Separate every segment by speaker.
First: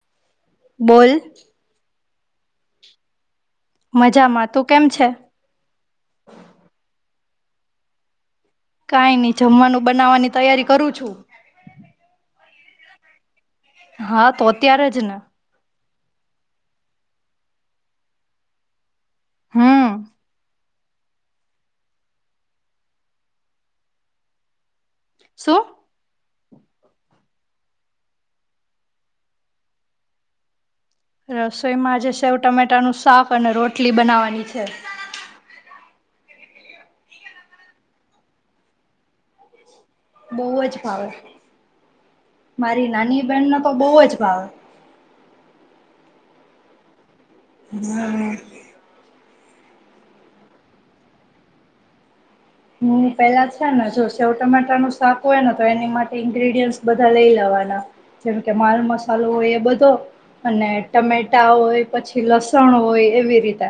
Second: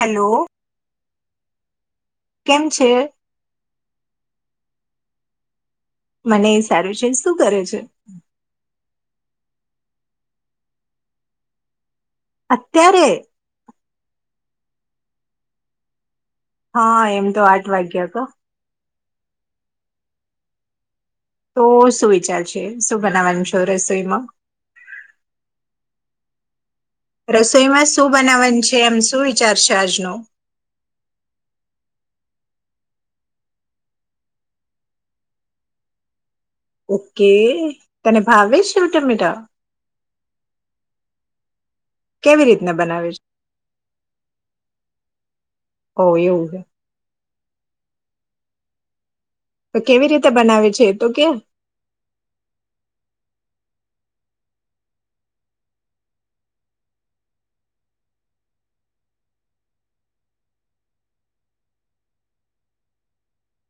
Speaker 1: Hello.
Speaker 2: બોલ.
Speaker 1: કેમ છે?
Speaker 2: મજામાં, તું કેમ છે?
Speaker 1: મને સારું છે, શું કરે છે?
Speaker 2: કાંઈ ની જમવાનું બનાવવાની તૈયારી કરું છું.
Speaker 1: અત્યારે?
Speaker 2: હા, તો અત્યારે જ ને.
Speaker 1: હા, એમ તો આઠ વાગ્યા કાં?
Speaker 2: હમ્મ.
Speaker 1: તો શું વિચાર છે? શું બનાવવાનું છે રસોઈમાં?
Speaker 2: શું?
Speaker 1: રસોઈમાં શું બનાવાની છે એમ શું વિચાર છે આજનો?
Speaker 2: રસોઈમાં આજે સેવ ટમેટાનું શાક અને રોટલી બનાવાની છે.
Speaker 1: ઓ કે. તને ભાવે સેવ ટમેટા?
Speaker 2: બવ જ ભાવે.
Speaker 1: કેવી રીતના
Speaker 2: મારી
Speaker 1: બનાવે
Speaker 2: નાની
Speaker 1: છે
Speaker 2: બેહેનનો તો બઉ જ ભાવે.
Speaker 1: ઓ એવું છે.
Speaker 2: હમ્મ.
Speaker 1: તો કેવી રીતે બનાવે છે? એ તો કે.
Speaker 2: હું પેલા છે ને જો સેવ ટમેટાનું શાક હોય ને તો એની માટે ઇન્ગ્રીડિયન્ટ બધા લઈ લેવાના. જેમ કે માલ મસાલો હોય એ બધો અને ટમેટા હોય, પછી લસણ હોય એવી રીતે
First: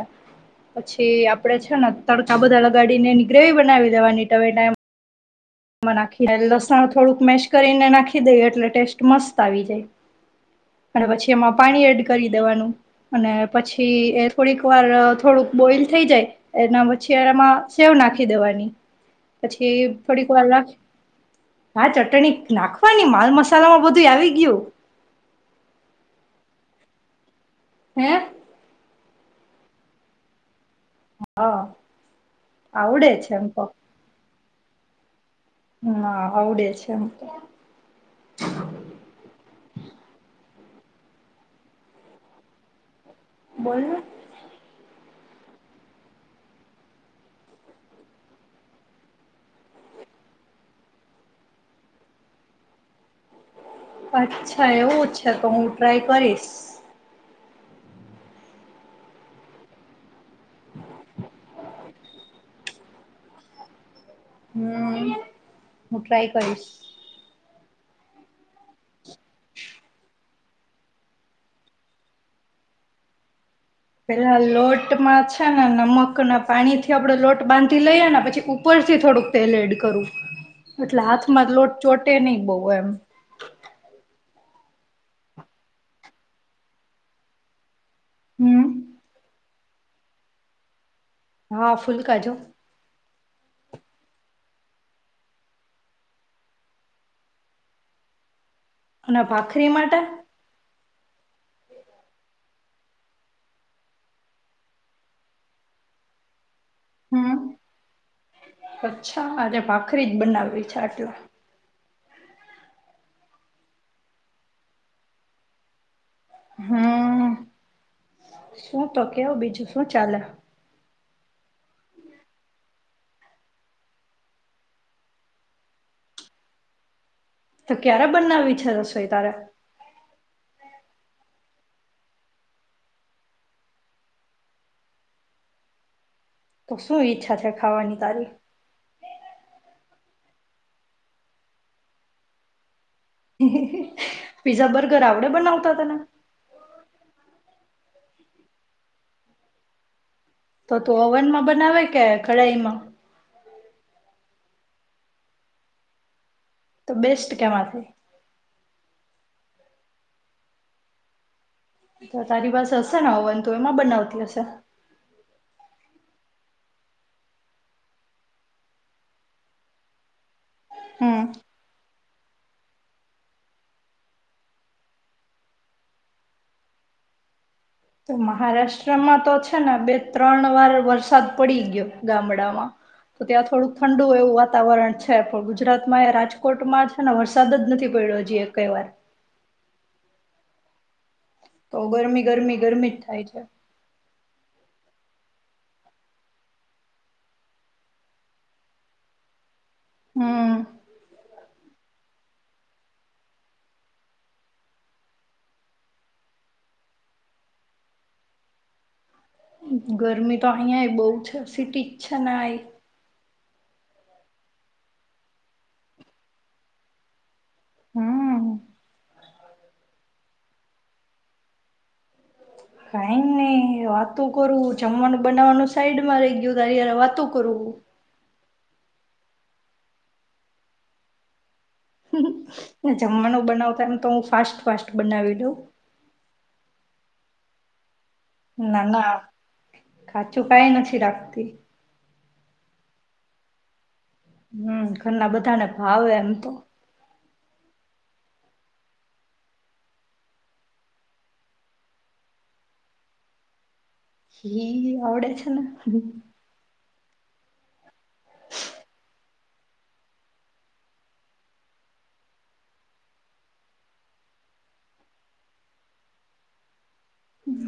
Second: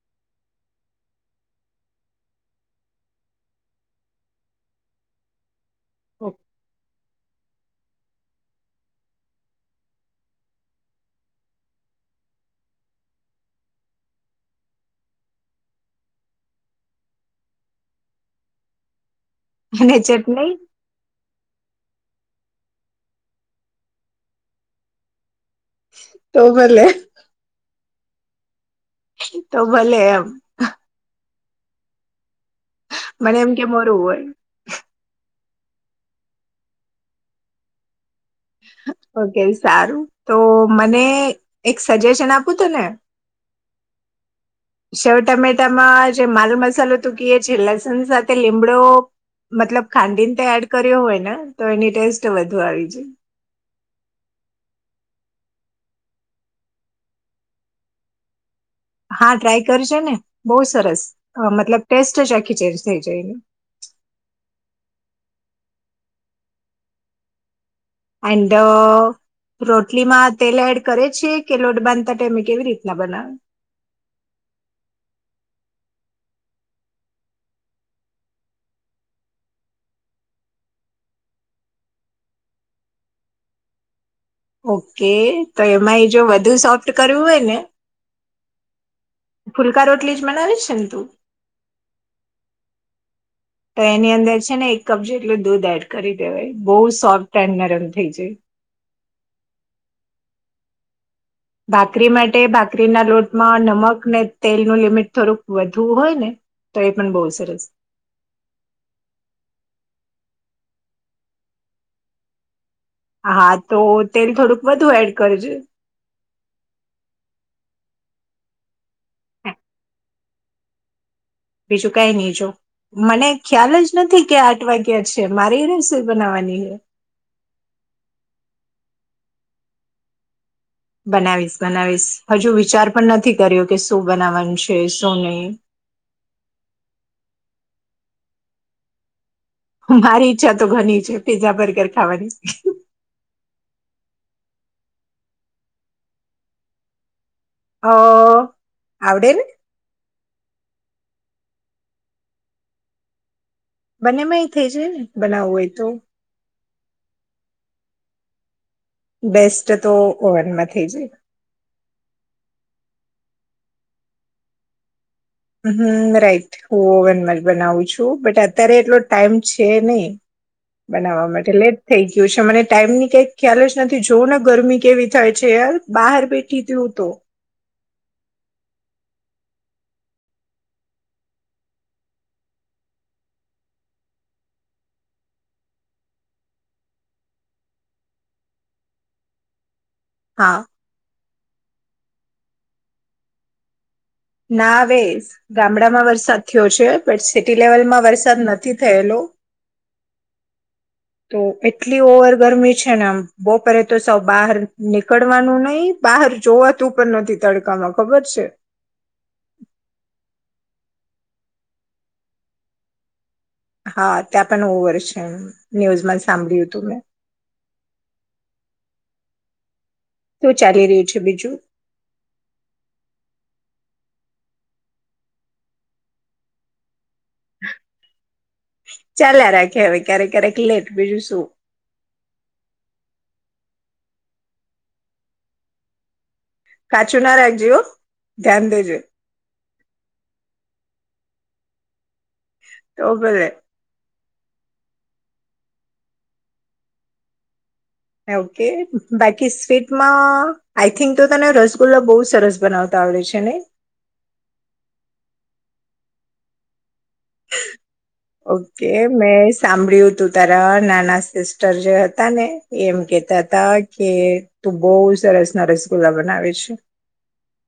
Speaker 2: પછી આપડે છે ને તડકા બધા લગાડીને એની ગ્રેવી બ નાવી દેવાની ટામેટા એમ એમાં નાખી ને લસણ થોડુંક મેેશ કરીને નાખી દઈએ એટલે ટેસ્ટ મસ્ત આવી જાય અને પછી એમાં પાણી એડ કરી દેવાનું અને પછી એ થોડીક વાર થોડુંક બોઈલ થઈ જાય એના પછી એનામાં સેવ નાંખી દેવાની. પછી
Speaker 1: અને
Speaker 2: થોડીક
Speaker 1: ચટણી
Speaker 2: [unintelligible] હા ચટણી નાખવાની, માલ મસાલામાં બધુંય આવી ગયું.
Speaker 1: તો ભલે
Speaker 2: હેં?
Speaker 1: તો ભલે એમ.
Speaker 2: હા. આવડે છે
Speaker 1: મને એમ કે મોરુ હોય
Speaker 2: ના, આવડે છે એમ તો.
Speaker 1: ઓ કે સારું, તો મને એક સજેશન આપું તને?
Speaker 2: બોલ ને.
Speaker 1: સેવ ટમેટામાં જે માલ મસાલો તુ કીએ છે, લસણ સાથે લીમડો મતલબ ખાંડીને તે એડ કર્યો હોય ને તો એની ટેસ્ટ વધુ આવી જાય.
Speaker 2: અચ્છા એવું છે તો હું ટ્રાય કરીશ.
Speaker 1: હા ટ્રાય કરજે ને બઉ સરસ, મતલબ ટેસ્ટ જ આખી ચેન્જ થઈ જાય એની.
Speaker 2: હમ્મ, હું ટ્રાય કરીશ.
Speaker 1: એન્ડ રોટલીમાં તેલ એડ કરે છે કે લોટ બાંધતા ટાઈમે? કેવી રીતના બનાવે?
Speaker 2: પેલા લોટમાં છે ને નમકના પાણીથી આપણે લોટ બાંધી લઈએ પછી ઉપરથી થોડુંક તેલ એડ કરું, એટલે હાથમાં લોટ ચોટે નઈ બઉ એમ.
Speaker 1: ઓ કે તો એમાં એ જો વધુ સોફ્ટ કરવું હોય ને
Speaker 2: હમ્મ.
Speaker 1: ફુલકા રોટલી જ બનાવે છે ને તું?
Speaker 2: હા, ફૂલકા જો.
Speaker 1: તો એની અંદર છે ને એક કપ જેટલું દૂધ એડ કરી દેવાય બઉ સોફ્ટ એન્ડ નરમ થઇ જાય.
Speaker 2: અના ભાખરી માટે?
Speaker 1: ભાકરી માટે ભાકરીના લોટમાં નમક ને તેલનું લિમિટ થોડુંક વધુ હોય ને તો એ પણ બહુ
Speaker 2: હમ્મ,
Speaker 1: સરસ
Speaker 2: અચ્છા આજે ભાખરી જ બનાવવી છે આ [unintelligible]
Speaker 1: હા તો તેલ થોડુંક વધુ એડ કરજે.
Speaker 2: હમ શું તો કેવું
Speaker 1: હા,
Speaker 2: બીજું શું ચાલે.
Speaker 1: બીજું કઈ નહી જો મને ખ્યાલ જ નથી કે આઠ વાગ્યા છે મારી રેસીપી બનાવવાની છે.
Speaker 2: તો ક્યારે બનાવી છે રસોઈ તારે.
Speaker 1: બનાવીશ બનાવીશ હજુ વિચાર પણ નથી કર્યો કે શું બનાવાનું છે શું નહી.
Speaker 2: તો શું ઈચ્છા છે ખાવાની તારી.
Speaker 1: મારી ઈચ્છા તો ઘણી છે પીઝા બર્ગર ખાવાની.
Speaker 2: પીઝા બર્ગર આવડે બનાવતા તને.
Speaker 1: હ આવવડે ને.
Speaker 2: તો તું ઓવનમાં બનાવે કે કડાઈમાં.
Speaker 1: બંનેમાં એ થઈ છેને બનાવું હોય તો.
Speaker 2: તો બેસ્ટ કેમાંથી.
Speaker 1: બેસ્ટ તો ઓવનમાં થઈ જ.
Speaker 2: તો તારી પાસે હશે ને ઓવન તો એમાં બનાવતી હશે.
Speaker 1: હમ રાઈટ હું ઓવનમાં જ બનાવું છું બટ અત્યારે એટલો ટાઈમ છે નહી.
Speaker 2: હમ
Speaker 1: બનાવવા માટે એટલે થઈ ગયું છે મને ટાઈમ ની કઈ ખ્યાલ જ નથી જો ને ગરમી કેવી થાય છે યાર બહાર બેઠી તો હું તો.
Speaker 2: તો મહારાષ્ટ્રમાં તો છે ને બે ત્રણ વાર વરસાદ પડી ગયો ગામડામાં તો ત્યાં થોડુંક ઠંડુ એવું વાતાવરણ છે પણ ગુજરાતમાં એ રાજકોટમાં છે ને વરસાદ જ નથી પડ્યો જેઈએ કઈ વાર.
Speaker 1: હા
Speaker 2: તો ગરમી ગરમી ગરમી જ થાય છે.
Speaker 1: ના વેઝ ગામડામાં વરસાદ થયો છે પણટ સિટી લેવલમાં વરસાદ નથી થયેલો.
Speaker 2: હમ
Speaker 1: તો એટલી ઓવર ગરમી છે ને આમ બપોરે તો સૌ બહાર નીકળવાનું નહિ બહાર જોવાતું પણ નથી તડકામાં ખબર છે.
Speaker 2: ગરમી તો અહિયાં બહુ છે સિટી જ છે ને આ
Speaker 1: હા ત્યાં પણ ઓવર છે ન્યૂઝમાં સાંભળ્યું હતું મેં.
Speaker 2: હમ
Speaker 1: શું ચાલી રહ્યું છે બીજું.
Speaker 2: કાઈ નઈ વાતું કરું જમવાનું બનાવાનું સાઈડ માં રહી ગયું તાર વાતું કરુ.
Speaker 1: ચાલ રાખે હવે ક્યારેક ક્યારેક લેટ બીજું શું.
Speaker 2: જમવાનું બનાવતા એમ તો હું ફાસ્ટ ફાસ્ટ બનાવી દઉં.
Speaker 1: કાચું નારા એક જ હ.
Speaker 2: ના ના કાચું કાઈ નથી રાખતી.
Speaker 1: તો બલે
Speaker 2: હમ ઘરના બધાને ભાવે એમ તો
Speaker 1: ઓકે બાકી સ્વીટમાં આઈ થિંક તો તને રસગુલ્લા બહુ સરસ બનાવતા આવડે છે ને
Speaker 2: હી આવડે છે
Speaker 1: ઓકે મેં સાંભળ્યું તું તારા નાના સિસ્ટર જે હતા ને એ એમ કેતા હતા કે તું બહવ સરસ ના રસગુલ્લા બનાવે છે.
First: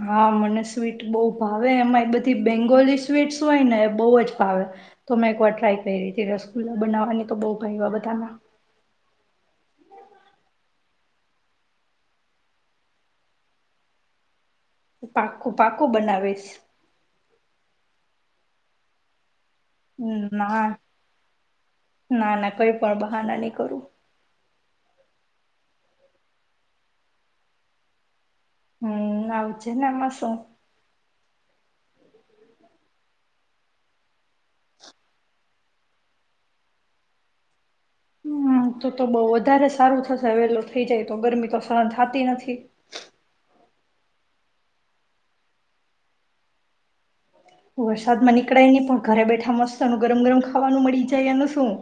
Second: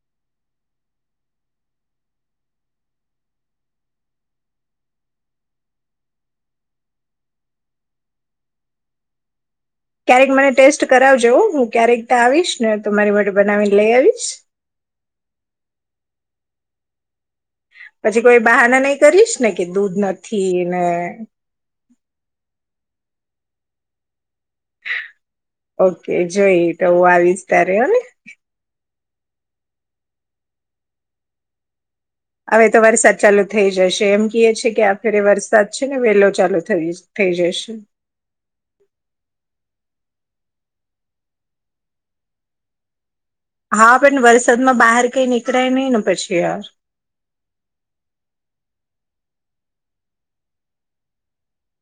Speaker 2: હા મને સ્વીટ બહુ ભાવે એમાં એ બધી બેંગોલી સ્વીટ હોય ને એ બહ જ ભાવે તો મેં એક વાર ટ્રાય કરી હતી રસગુલ્લા બનાવાની તો બઉ ભાવ બધાના
Speaker 1: ક્યારેક મને ટેસ્ટ કરાવજવ હું ક્યારેક ત આવીશ ને તો મારી માટે બનાવીને લઈ આવીશ
Speaker 2: પાકું પાકું બનાવીશ
Speaker 1: પછી કોઈ બહારના નહી કરીશ ને કે દૂધ નથી
Speaker 2: ના
Speaker 1: ને
Speaker 2: ના ના કોઈ પરવા હા ના ન કરો
Speaker 1: ઓકે જોઈએ તો હ આ વિસ્તાર હો ને
Speaker 2: હમ આવ છેેને માસું
Speaker 1: હવે તો વારી સાચાલુ થઇ જશે એમ ગ છે કે્યા ફે એ વાર સાત છે ને વેલો ચાલુ થ થઈ જશે
Speaker 2: હમ તો તો બહ વધારે સારું થશે હવેલો થઈ જાય તો ગરમી તો સર થતી નથી
Speaker 1: હા પણ વરસાદમાં બહાર કઈ નીકળાય નહી ને પછી યાર
Speaker 2: વરસાદ માં નીકળાય નહી પણ ઘરે બેઠા મસ્તનું ગરમ ગરમ ખાવાનું મળી જાય એનું શું?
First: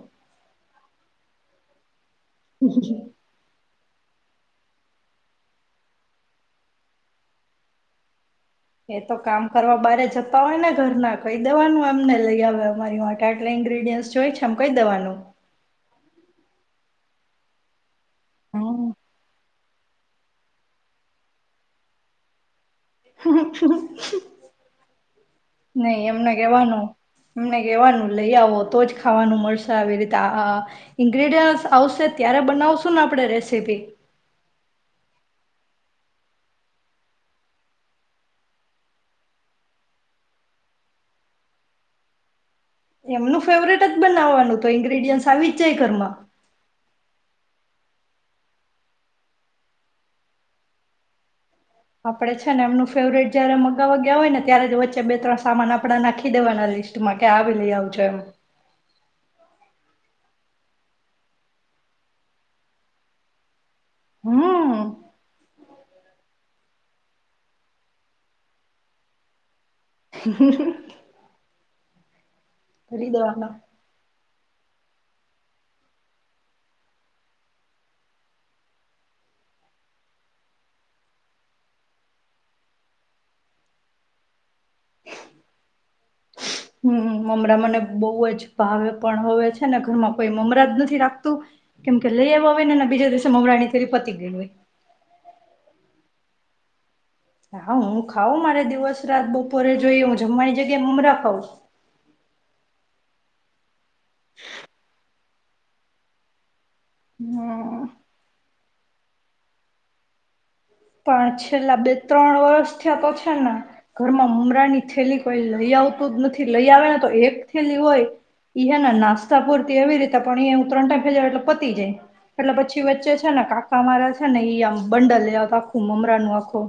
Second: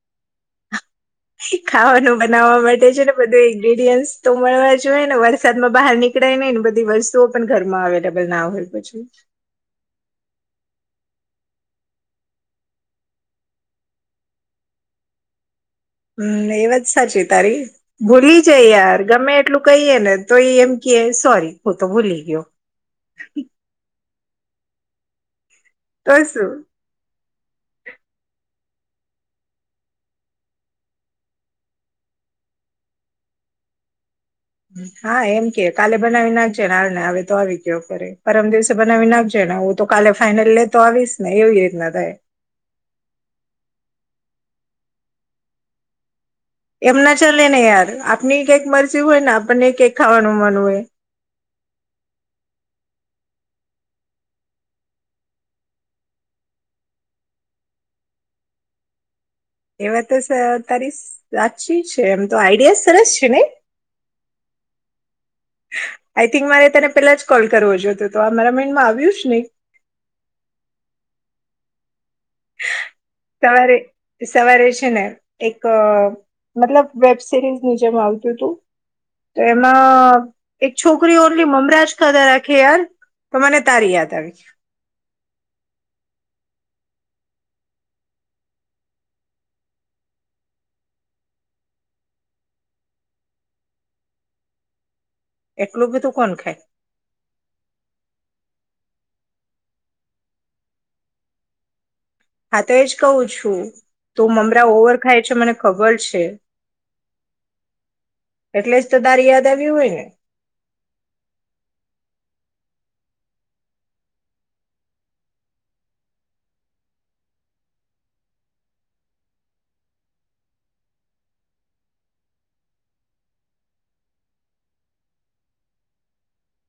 Speaker 1: ખાવાનું બનાવવા માટે છે ને બધું ઇ્રીડયન્ટ તો મળવા જોઈએ ને વરસાદમાં બહાર નીકળાયે નને ને બધી વસ્તુઓ પણ ઘરમાં અવેલેબલ ના હોય
Speaker 2: એ
Speaker 1: પછી
Speaker 2: તો કામ કરવા બારે જતા હોય ને ઘરના કઈ દવાનું એમને લઈ આવે અમારી માટે આટલા ઇન્ગ્રીડિયન્ટ જોય છે આમ કઈ દવાનું
Speaker 1: હમ એ વાત સાચી તારી ભૂલી જાય
Speaker 2: હમ
Speaker 1: યાર ગમે એટલું? કહીએ ને તો એ એમ ક સોરી હું તો ભૂલી ગયો
Speaker 2: હ નહી
Speaker 1: તો
Speaker 2: એમને
Speaker 1: શું
Speaker 2: કેવાનું એમને કેવાનું લઈ આવો તો જ ખાવાનું મળશે આવી રીતે આ ઇન્ગ્રીડિય આવશે ત્યારે બનાવશું ને આપણે રેસીપી
Speaker 1: હા એમ કે કાલે બનાવી નાખજે ને આવને આવે તો આવી ગયો કરે પરમ દિવસે બનાવી નાખજે ને આવું તો કાલે ફાાઈનલ લેતો આવીશ ને એવી રીતના થાય
Speaker 2: એમનું ફેવરેટ જ બનાવાનું તો ઇન્ગ્રીડિયન્ટ આવી જ જ ઘરમાં
Speaker 1: એમના ચાલે ને યાર આપણી કેક મરસી હોય ને આપણને કેક ખાવાનું મન હોય
Speaker 2: આપડે છે ને એમનું ફેવરટ જયારે મગાવવા ગયા હોય ને ત્યારે જ વચ્ચે બે ત્રણ સામાન આપડા નાખી દેવાના લિસ્ટમાં કે આવી લઈ આવજો એમ
Speaker 1: એવા તો તારી સાચી છે એમ તો આઈડિયા સરસ છે ને
Speaker 2: હમ
Speaker 1: આઈ થિંક મારે તેને પેલા જ કોલ કરવો જો હતો તો આ મારા માઈન્ડમાં આવ્યું છે ને
Speaker 2: હ કરીરી દવાના
Speaker 1: સવારે સવારે છે ને એક મતલબ વેબ સિરીઝની જેમ આવતું હતું તો એમાં એક છોકરી ઓનલી મમરાજ ખાધા રાખે યાર તો મને તારી યાદ આવી
Speaker 2: હમ મમરા મને બહુ જ ભાવે પણ હવે છે ને ઘરમાં કોઈ મમરા જ નથી રાખતું કેમ કે લઈ આવવા હોય ને ને બીજા દિવસે મમરાની તેરી પતી ગય હોય
Speaker 1: એટલું બધું કોણ ખાય
Speaker 2: હા હું ખાાવ મારે દિવસ રાત બપોરે જોઈ હું જમવાની જગ્યાએ મમરા ખઉં
Speaker 1: તેજ કહું છું તો મમરા ઓવર ખાઈ મને ખબર છે
Speaker 2: હમ
Speaker 1: એટલે જ તો દાર યાદ આવ્યું હોય ને
Speaker 2: પણ છેલ્લા બે ત્રણ વર્ષ થયા તો છે ને ઘરમાં ઉમરા ની થેલી કોઈ લઈ આવતું જ નથી લઈ આવે ને તો એક થેલી હોય ઈ હે ને નાસ્તા પૂરતી એવી રીતે પણ એ હું ત્રણ ટાઈમ ખે જ એટલે પતી જાય એટલે પછી વચ્ચે છે ને કાકા મારા છે ને આમ બંડલ લે આવતા. મમરા ન આખો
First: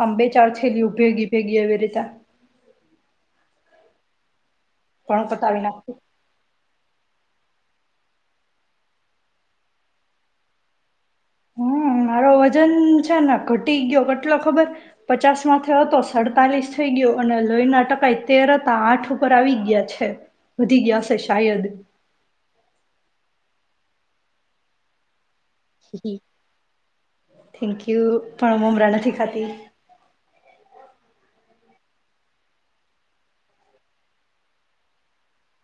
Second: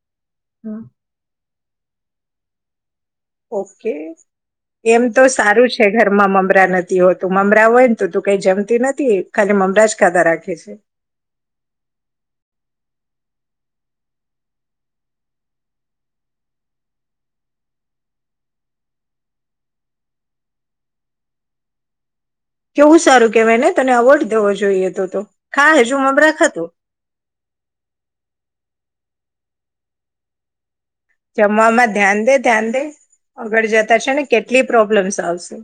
Speaker 2: આમ બે ચાર છેલીઓ ભેગી ભેગી એ રીતા
Speaker 1: ઓકે એમ તો
Speaker 2: પતાવી
Speaker 1: સારું છે
Speaker 2: નાખતી
Speaker 1: ઘરમાં મમરા નથી હોતું મમરા હોય ને તો તું કઈ જમતી નથી ખાલી મમરા જ ખાધા રાખે છે
Speaker 2: હમ મારો વજન છે ને ઘટી ગયો કેટલો ખબર પચાસ માંથી હતો સડતાલીસ થઈ ગયો અને લોહી ના ટકાઈ તેર હતા આઠ ઉપર આવી ગયા છે વધી ગયા છે શાયદ
Speaker 1: કેવું સારું કેહેવાય ને તને અવોર્ડ દેવો જોઈએ તો તો ખા હજુ મમરા ખાતું
Speaker 2: થેન્ક યુ પણ મમરાને ી ખાતી
Speaker 1: રમવામાં ધ્યાન દે ધ્યાન દે આગળ જતા છે ને કેટલી પ્રોબ્લેમ્સ આવશે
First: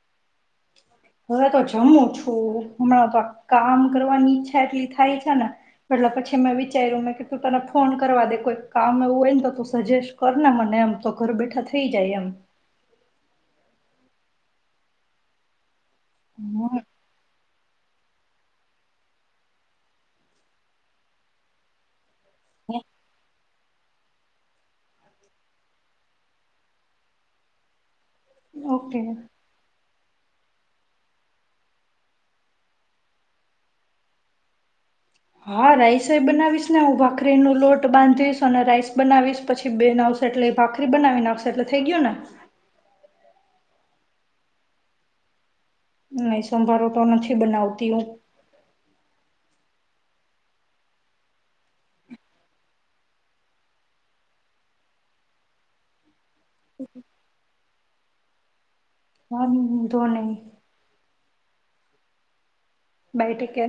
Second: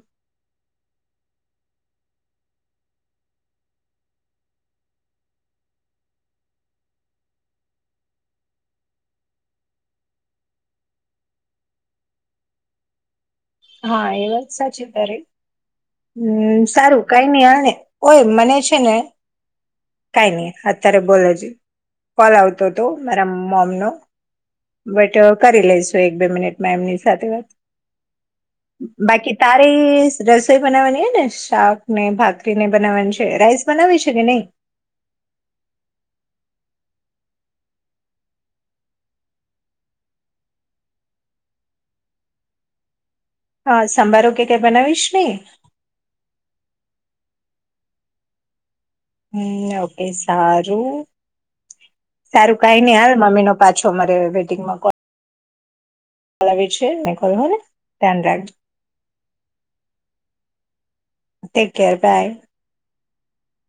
Speaker 2: હવે તો જમું છું હમણાં તો કામ કરવાની ઈચ્છા એટલી થાય છે ને એટલે પછી મેં વિચાર્યું મેં કે તું તને ફોન કરવા દે કોઈ કામ એવું હોય ને તો તું સજેસ્ટ કર ને મને એમ તો ઘર બેઠા થઈ જાય એમ
Speaker 1: હા એ વાત સાચી તારે, હમ સારું કઈ નઈ આવે ઓય મને છે ને કઈ નહી અત્યારે બોલે છે કોલ આવતો હતો મારા મોમ ન. બટ કરી લઈેશું એક બે મિનિટમાં એમની સાથે વાત
Speaker 2: ઓકે
Speaker 1: બાકી તારી રસ બનાવાની ને શાક ને ભાખરીને બનાવવાની છે રાઈસ બનાવી છે કે નહી
Speaker 2: હા રાઈસ બનાવીશ ને હું ભાખરી નું લોટ બાંધીશ અને રાઈસ બનાવીશ પછી બેન આવશે એટલે ભાખરી બનાવીને આવશે એટલે થઈ ગયો ને
Speaker 1: હા સાંભારો કે કઈ બનાવીશ ને
Speaker 2: નહી સોમભરોો તો નથી બનાવતી હું
Speaker 1: હમ ઓકે સારું સારું કઈ નહ હાલ મમ્મી નો પાછો મારે વેડિંગમાં કોલ બલાવી છે મેખલ હોલ ટન્ડ રગ
Speaker 2: હા હ ધોને
Speaker 1: ટટેક કેર બાય
Speaker 2: બઈટ કે